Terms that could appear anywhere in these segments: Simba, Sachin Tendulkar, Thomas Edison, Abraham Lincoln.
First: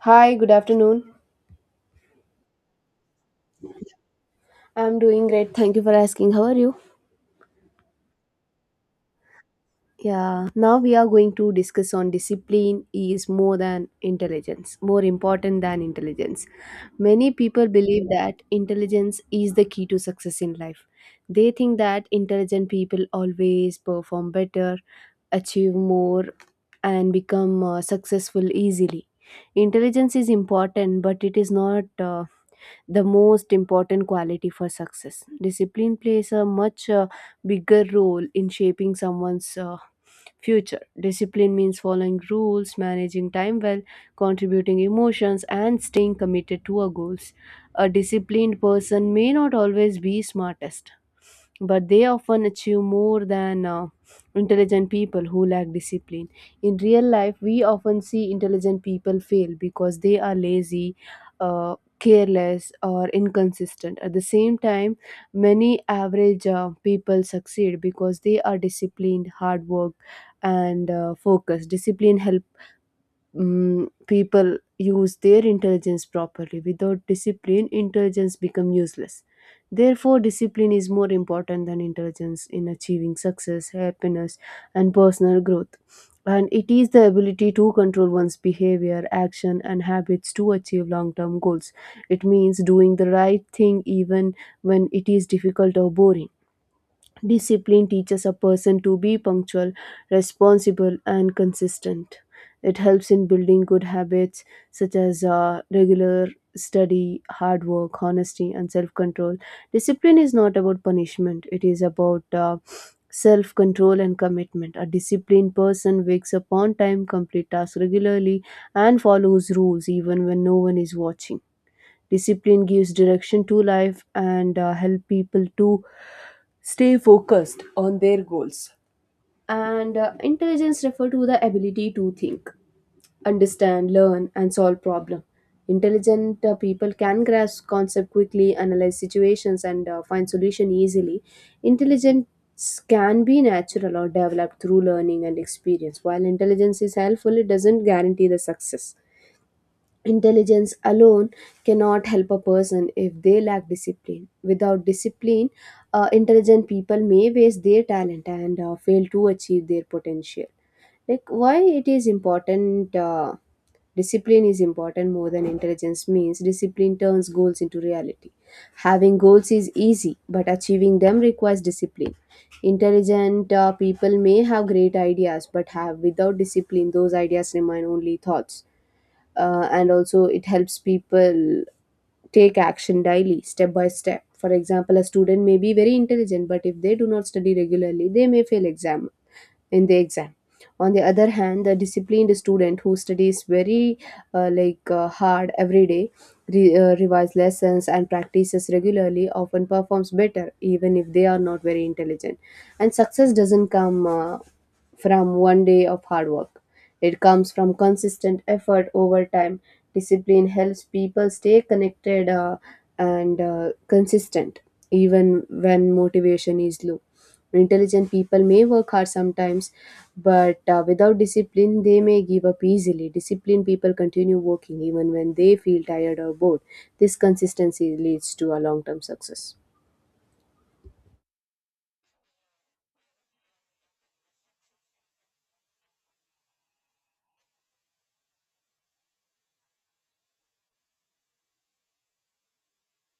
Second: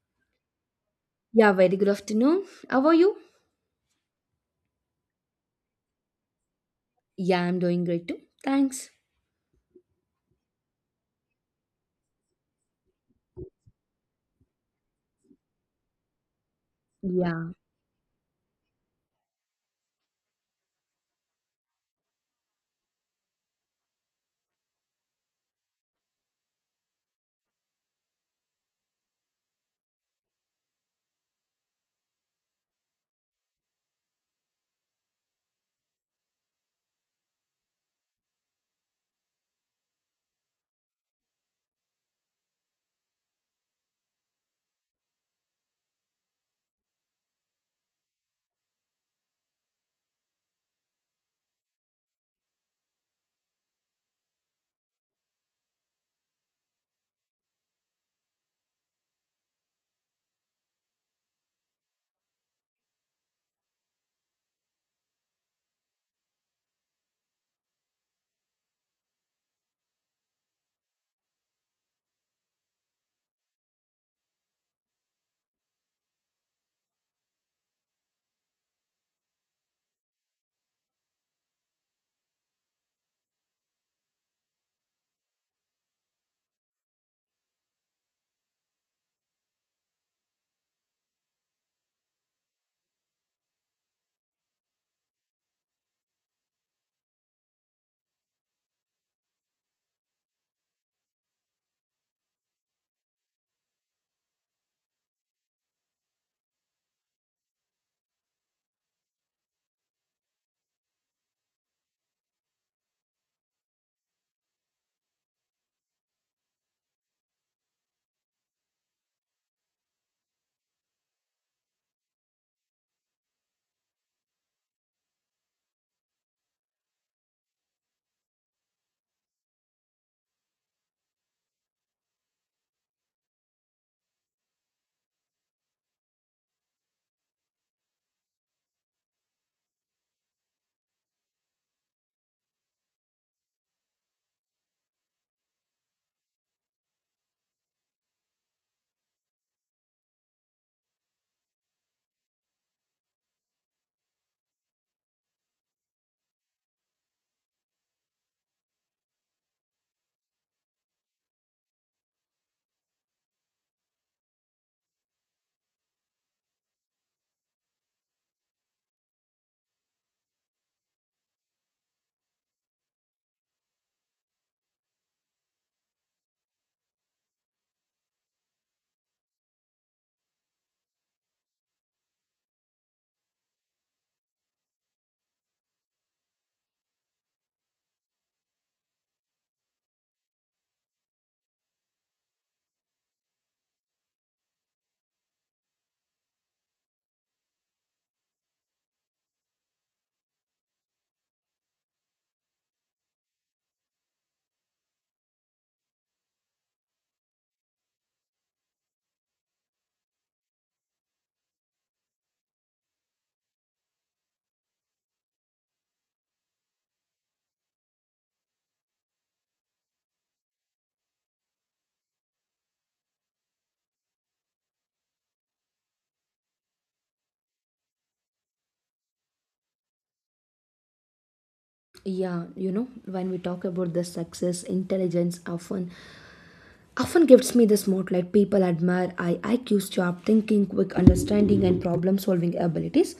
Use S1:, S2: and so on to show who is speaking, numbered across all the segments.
S1: Hi, good afternoon.
S2: Yeah, very good afternoon. How are you?
S1: I'm doing great. Thank you for asking. How are you?
S2: Yeah, I'm doing great too. Thanks.
S1: Yeah, now we are going to discuss on discipline is more than intelligence, more important than intelligence. Many
S2: Yeah.
S1: people believe that intelligence is the key to success in life. They think that intelligent people always perform better, achieve more, and become successful easily. Intelligence is important, but it is not the most important quality for success. Discipline plays a much bigger role in shaping someone's future. Discipline means following rules, managing time well, contributing emotions, and staying committed to our goals. A disciplined person may not always be smartest, but they often achieve more than intelligent people who lack discipline. In real life, we often see intelligent people fail because they are lazy, Uh, careless or inconsistent. At the same time, many average people succeed because they are disciplined, hard work, and focused. Discipline helps people use their intelligence properly. Without discipline, intelligence becomes useless. Therefore, discipline is more important than intelligence in achieving success, happiness, and personal growth. And it is the ability to control one's behavior, action, and habits to achieve long term goals. It means doing the right thing even when it is difficult or boring. Discipline teaches a person to be punctual, responsible, and consistent. It helps in building good habits such as regular study, hard work, honesty, and self control. Discipline is not about punishment, it is about self control and commitment. A disciplined person wakes up on time, complete tasks regularly, and follows rules even when no one is watching. Discipline gives direction to life and help people to stay focused on their goals. And intelligence refer to the ability to think, understand, learn, and solve problem. Intelligent people can grasp concept quickly, analyze situations, and find solution easily. Intelligence can be natural or developed through learning and experience. While intelligence is helpful, it doesn't guarantee the success. Intelligence alone cannot help a person if they lack discipline. Without discipline, intelligent people may waste their talent and fail to achieve their potential. Like why it is important, discipline is important more than intelligence means discipline turns goals into reality. Having goals is easy, but achieving them requires discipline. Intelligent people may have great ideas, but have without discipline, those ideas remain only thoughts, and also it helps people take action daily step by step. For example, a student may be very intelligent, but if they do not study regularly, they may fail exam in the exam On the other hand, the disciplined student who studies very hard every day, revise lessons and practices regularly often performs better even if they are not very intelligent. And success doesn't come from one day of hard work. It comes from consistent effort over time. Discipline helps people stay connected and consistent, even when motivation is low. Intelligent people may work hard sometimes, but without discipline, they may give up easily. Disciplined people continue working even when they feel tired or bored. This consistency leads to a long term success.
S2: Yeah, you know when we talk about the success, intelligence often gives me the spotlight. People admire I iq's sharp thinking, quick understanding, and problem solving abilities.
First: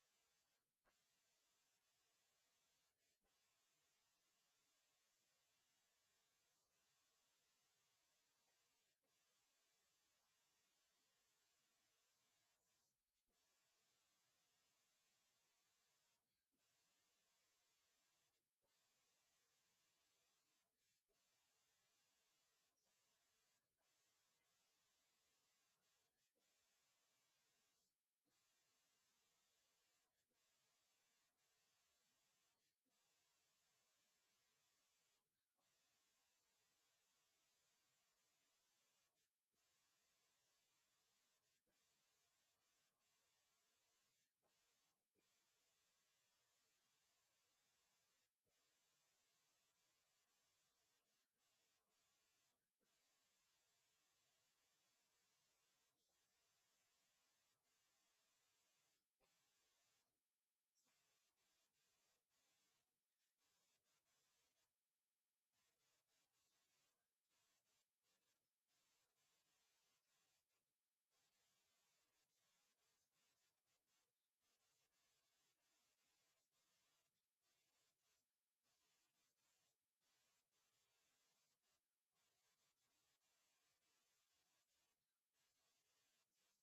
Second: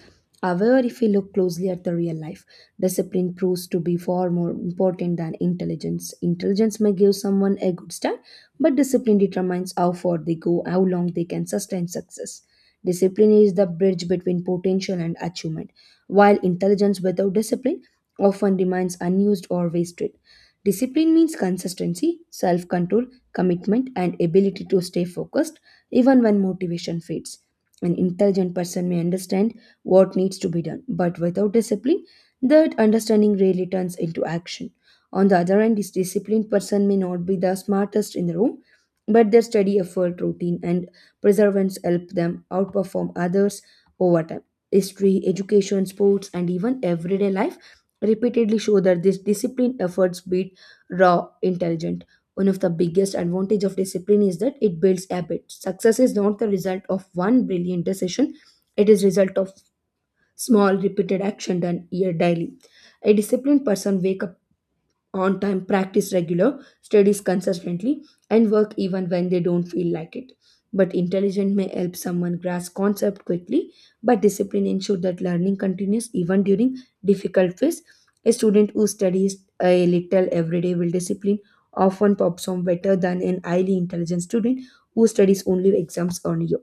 S2: However, if we look closely at the real life, discipline proves to be far more important than intelligence. Intelligence may give someone a good start, but discipline determines how far they go, how long they can sustain success. Discipline is the bridge between potential and achievement, while intelligence without discipline often remains unused or wasted. Discipline means consistency, self control, commitment, and ability to stay focused even when motivation fades. An intelligent person may understand what needs to be done, but without discipline, that understanding rarely turns into action. On the other hand, this disciplined person may not be the smartest in the room, but their steady effort, routine, and perseverance help them outperform others over time. History, education, sports, and even everyday life repeatedly show that this disciplined efforts beat raw intelligent. One of the biggest advantage of discipline is that it builds habits. Success is not the result of one brilliant decision; it is result of small repeated action done year daily. A disciplined person wake up on time, practice regular studies consistently, and work even when they don't feel like it. But intelligence may help someone grasp concept quickly, but discipline ensures that learning continues even during difficult phase. A student who studies a little every day will discipline often perform better than an highly intelligent student who studies only exams only.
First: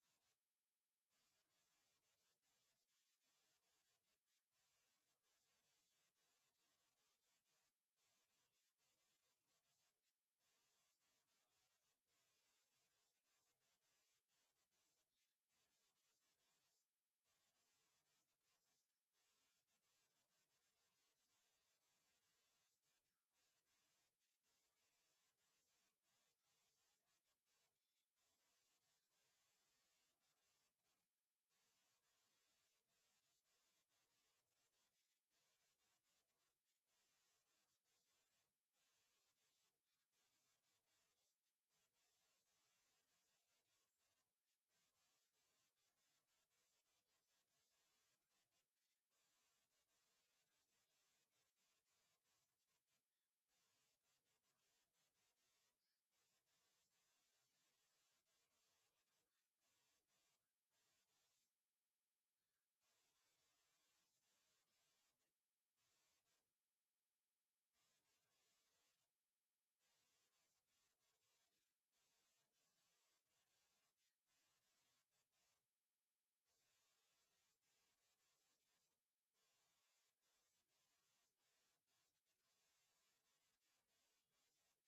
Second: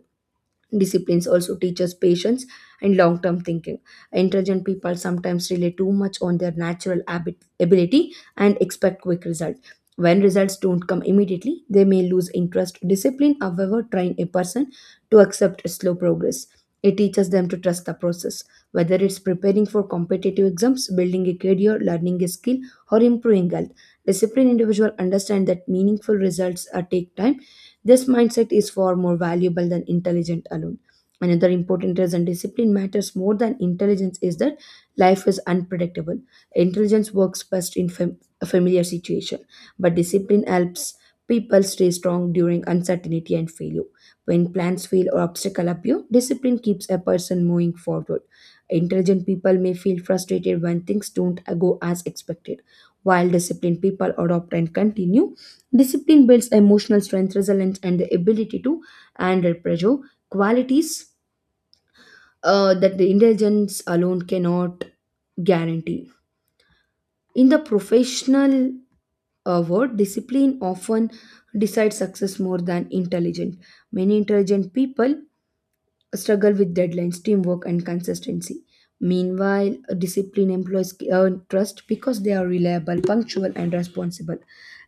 S2: Disciplines also teaches patience and long-term thinking. Intelligent people sometimes rely too much on their natural ability and expect quick results. When results don't come immediately, they may lose interest. Discipline, however, train a person to accept slow progress. It teaches them to trust the process, whether it's preparing for competitive exams, building a career, learning a skill, or improving health. Disciplined individuals understand that meaningful results take time. This mindset is far more valuable than intelligence alone. Another important reason discipline matters more than intelligence is that life is unpredictable. Intelligence works best in a familiar situation, but discipline helps people stay strong during uncertainty and failure. When plans fail or obstacles appear, discipline keeps a person moving forward. Intelligent people may feel frustrated when things don't go as expected, while disciplined people adopt and continue. Discipline builds emotional strength, resilience, and the ability to handle pressure, qualities that the intelligence alone cannot guarantee. In the professional world, discipline often decides success more than intelligent. Many intelligent people struggle with deadlines, teamwork, and consistency. Meanwhile, disciplined employees earn trust because they are reliable, punctual, and responsible.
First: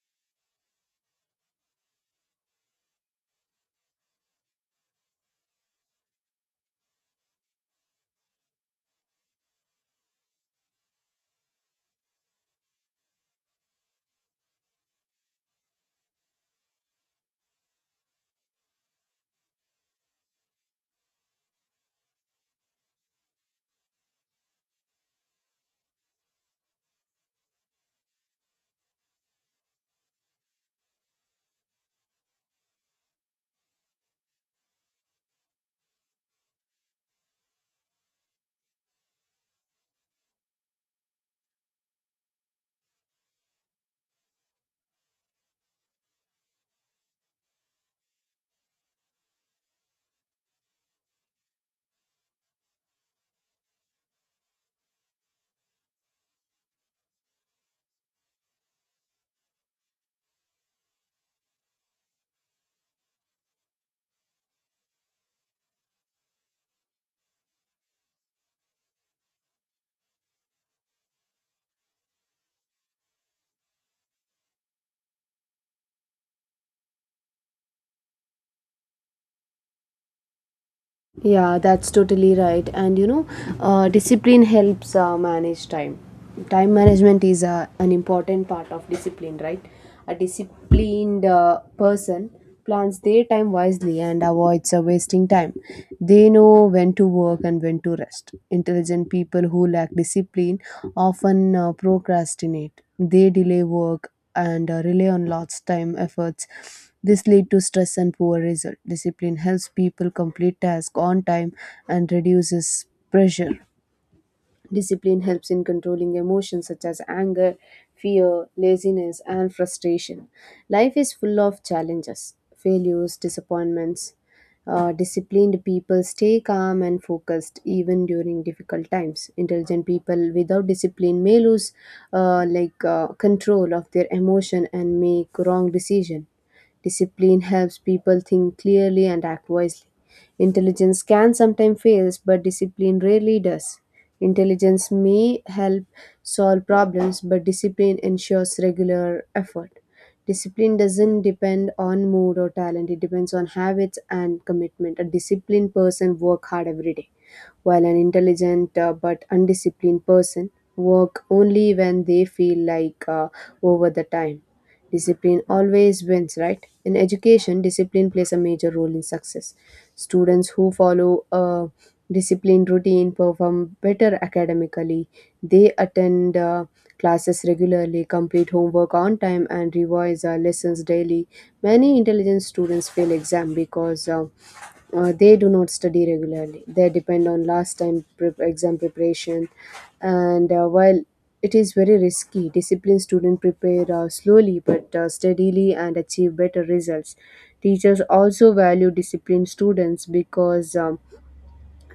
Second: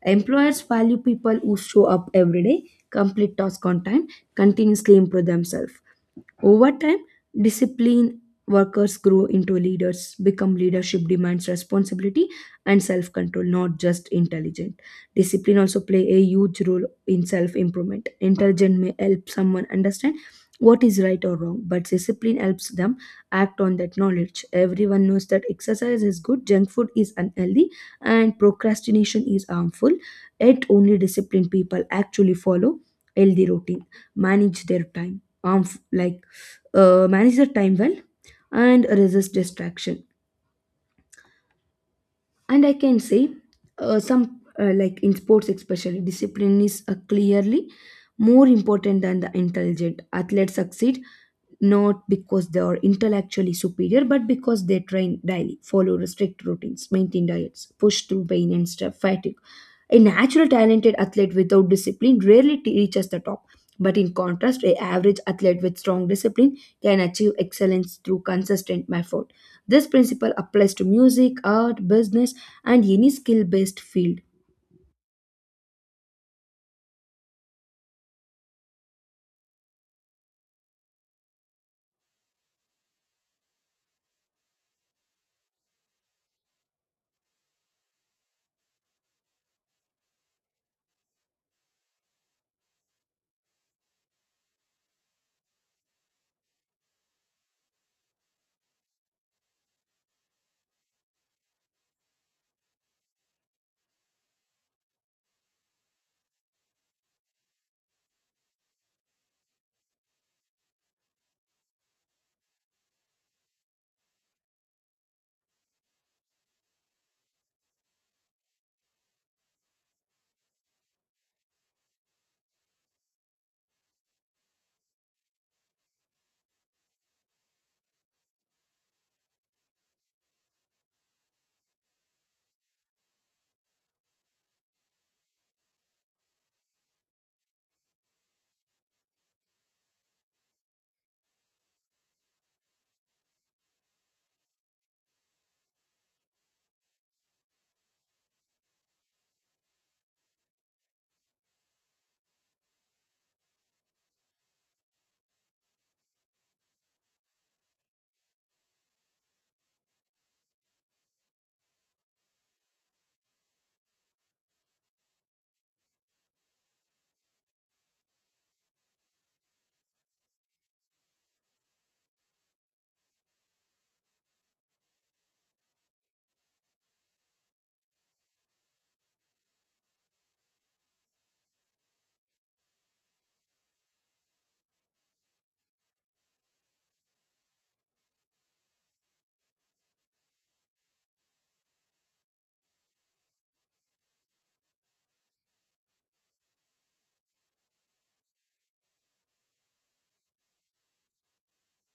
S2: Employers value people who show up every day, complete tasks on time, continuously improve themselves. Over time, disciplined workers grow into leaders, become leadership demands responsibility and self control, not just intelligent. Discipline also play a huge role in self improvement. Intelligent may help someone understand what is right or wrong, but discipline helps them act on that knowledge. Everyone knows that exercise is good, junk food is unhealthy, and procrastination is harmful. Yet, only disciplined people actually follow healthy routine, manage their time, manage the time well and resist distraction. And I can say, some like in sports especially, discipline is clearly more important than the intelligent. Athletes succeed not because they are intellectually superior, but because they train daily, follow strict routines, maintain diets, push through pain and stuff, fatigue. A natural talented athlete without discipline rarely reaches the top, but in contrast, a average athlete with strong discipline can achieve excellence through consistent effort. This principle applies to music, art, business, and any skill based field.
S1: Yeah, that's totally right. And you know, discipline helps manage time. Time management is an important part of discipline, right? A disciplined person plans their time wisely and avoids wasting time. They know when to work and when to rest. Intelligent people who lack discipline often procrastinate. They delay work and rely on lots time efforts. This lead to stress and poor result. Discipline helps people complete tasks on time and reduces pressure. Discipline helps in controlling emotions such as anger, fear, laziness, and frustration. Life is full of challenges, failures, disappointments. Disciplined people stay calm and focused even during difficult times. Intelligent people without discipline may lose control of their emotion and make wrong decision. Discipline helps people think clearly and act wisely. Intelligence can sometimes fail, but discipline rarely does. Intelligence may help solve problems, but discipline ensures regular effort. Discipline doesn't depend on mood or talent, it depends on habits and commitment. A disciplined person work hard every day, while an intelligent but undisciplined person work only when they feel like, over the time. Discipline always wins, right? In education, discipline plays a major role in success. Students who follow a disciplined routine perform better academically. They attend classes regularly, complete homework on time, and revise lessons daily. Many intelligent students fail exam because they do not study regularly. They depend on last time prep, exam preparation. And while it is very risky, disciplined students prepare slowly but steadily and achieve better results. Teachers also value disciplined students because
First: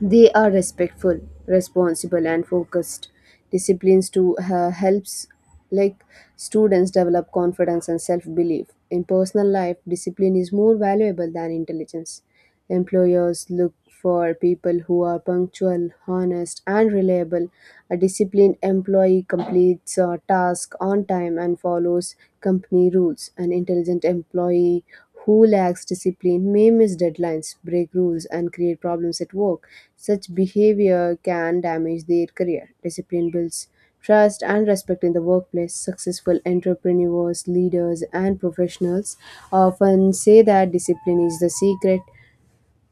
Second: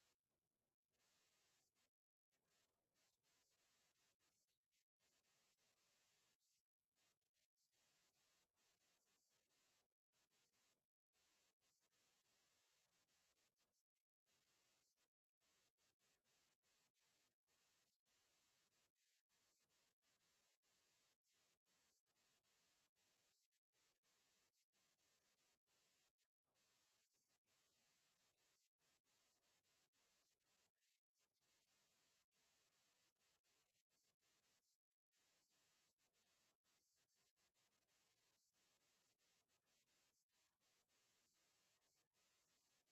S1: they are respectful, responsible, and focused. Disciplines to helps like students develop confidence and self belief. In personal life, discipline is more valuable than intelligence. Employers look for people who are punctual, honest, and reliable. A disciplined employee completes a task on time and follows company rules. An intelligent employee who lacks discipline may miss deadlines, break rules, and create problems at work. Such behavior can damage their career. Discipline builds trust and respect in the workplace. Successful entrepreneurs, leaders, and professionals often say that discipline is the secret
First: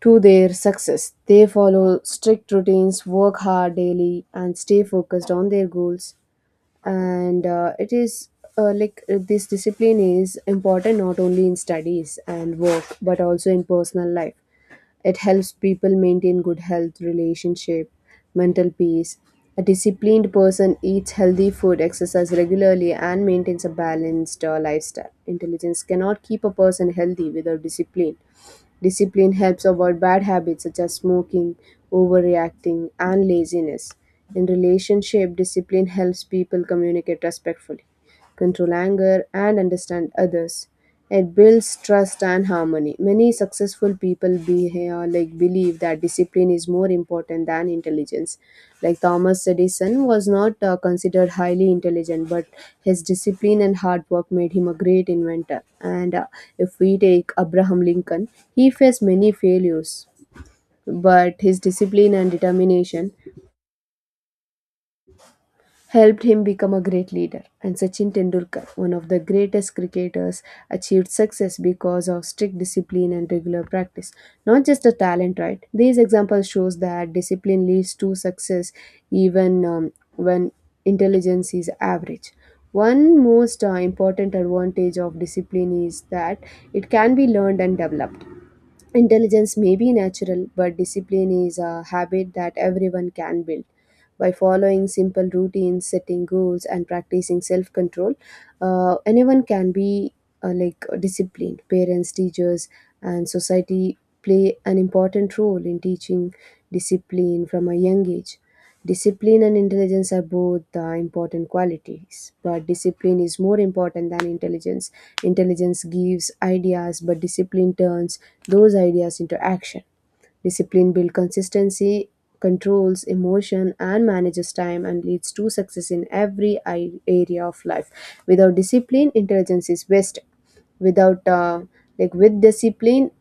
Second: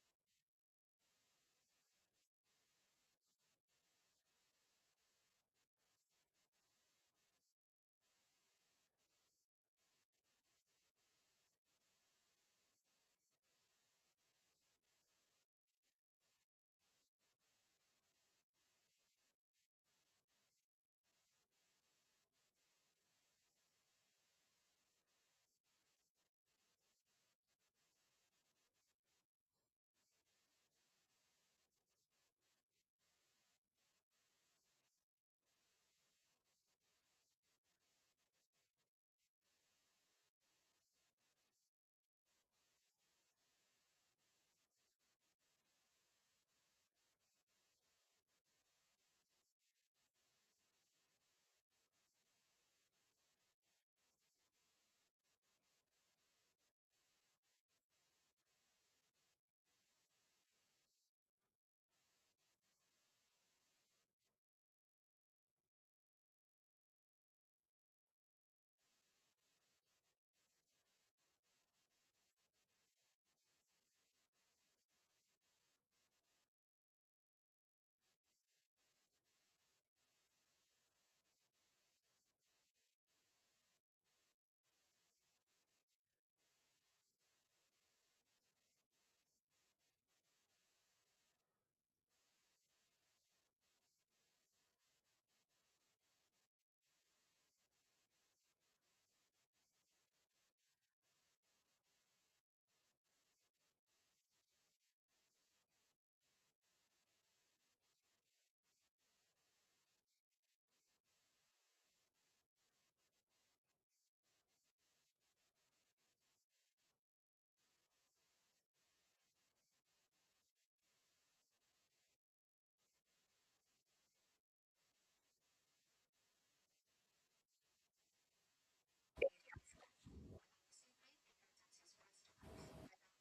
S1: to their success. They follow strict routines, work hard daily, and stay focused on their goals. And it is like this discipline is important not only in studies and work but also in personal life. It helps people maintain good health, relationship, mental peace. A disciplined person eats healthy food, exercises regularly, and maintains a balanced lifestyle. Intelligence cannot keep a person healthy without discipline. Discipline helps avoid bad habits such as smoking, overreacting, and laziness. In relationship, discipline helps people communicate respectfully, control anger, and understand others. It builds trust and harmony. Many successful people be, like believe that discipline is more important than intelligence. Like Thomas Edison was not considered highly intelligent, but his discipline and hard work made him a great inventor. And if we take Abraham Lincoln, he faced many failures, but his discipline and determination helped him become a great leader. And Sachin Tendulkar, one of the greatest cricketers, achieved success because of strict discipline and regular practice, not just the talent, right? These examples shows that discipline leads to success even when intelligence is average. One most important advantage of discipline is that it can be learned and developed. Intelligence may be natural, but discipline is a habit that everyone can build. By following simple routines, setting goals, and practicing self control, anyone can be disciplined. Parents, teachers, and society play an important role in teaching discipline from a young age. Discipline and intelligence are both the important qualities, but discipline is more important than intelligence. Intelligence gives ideas, but discipline turns those ideas into action. Discipline builds consistency, controls emotion, and manages time and leads to success in every area of life. Without discipline, intelligence is waste. Without like With discipline,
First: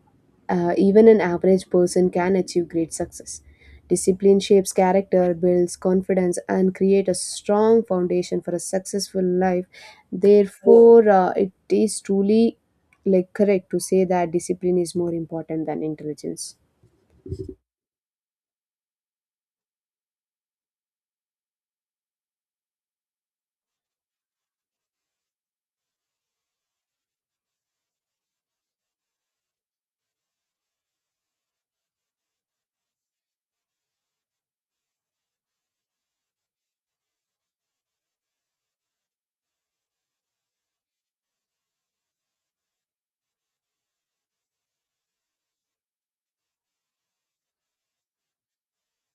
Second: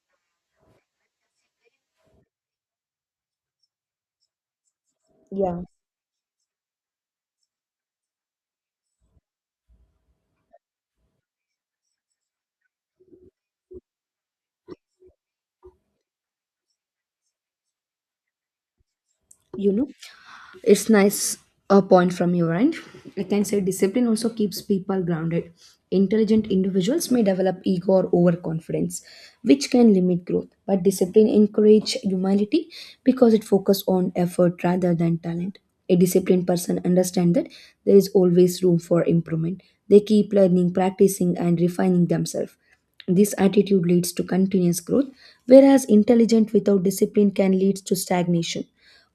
S1: even an average person can achieve great success. Discipline shapes character,
S2: Yeah.
S1: builds confidence, and create a strong foundation for a successful life. Therefore, it is truly correct to say that discipline is more important than intelligence.
S2: You know, it's nice a point from your end. I can say discipline also keeps people grounded. Intelligent individuals may develop ego or overconfidence, which can limit growth. But discipline encourages humility because it focuses on effort rather than talent. A disciplined person understands that there is always room for improvement. They keep learning, practicing, and refining themselves. This attitude leads to continuous growth, whereas intelligent without discipline can lead to stagnation.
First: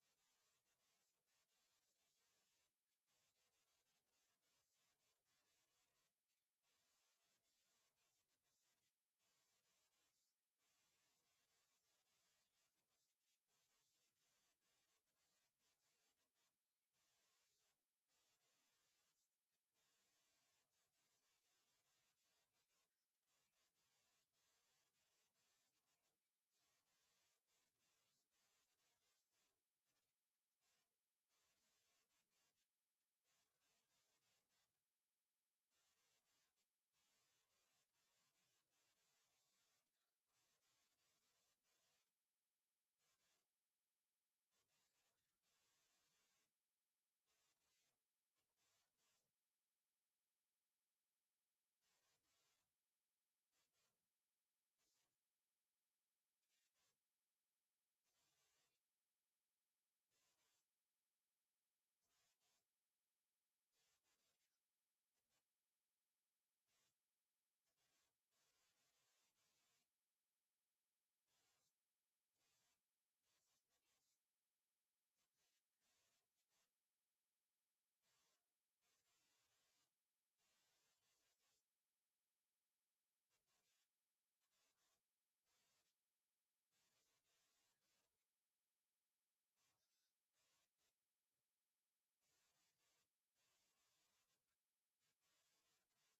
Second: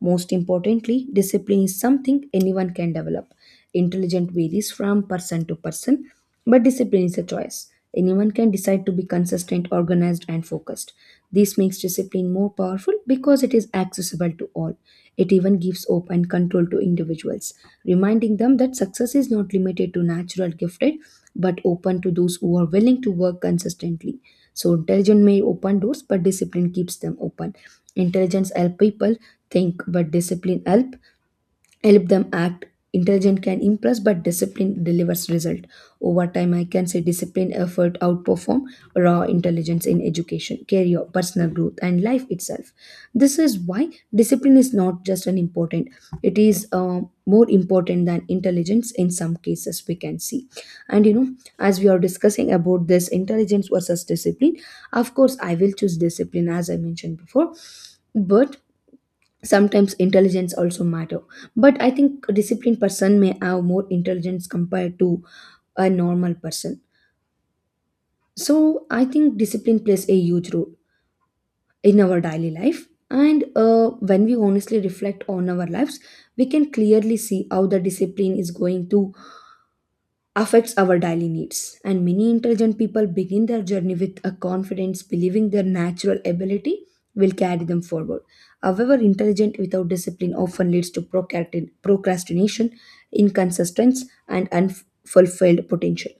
S2: Most importantly, discipline is something anyone can develop. Intelligent varies from person to person, but discipline is a choice. Anyone can decide to be consistent, organized, and focused. This makes discipline more powerful because it is accessible to all. It even gives hope and control to individuals, reminding them that success is not limited to natural gifted, but open to those who are willing to work consistently. So, intelligence may open doors, but discipline keeps them open. Intelligence help people think, but discipline help them act. Intelligent can impress, but discipline delivers result. Over time, I can say discipline effort outperform raw intelligence in education, career, personal growth, and life itself. This is why discipline is not just an important, it is more important than intelligence in some cases, we can see. And you know, as we are discussing about this intelligence versus discipline, of course I will choose discipline as I mentioned before. But sometimes intelligence also matter. But I think a disciplined person may have more intelligence compared to a normal person. So I think discipline plays a huge role in our daily life. And when we honestly reflect on our lives, we can clearly see how the discipline is going to affects our daily needs. And many intelligent people begin their journey with a confidence, believing their natural ability will carry them forward. However, intelligent without discipline often leads to procrastination, inconsistence, and unfulfilled potential.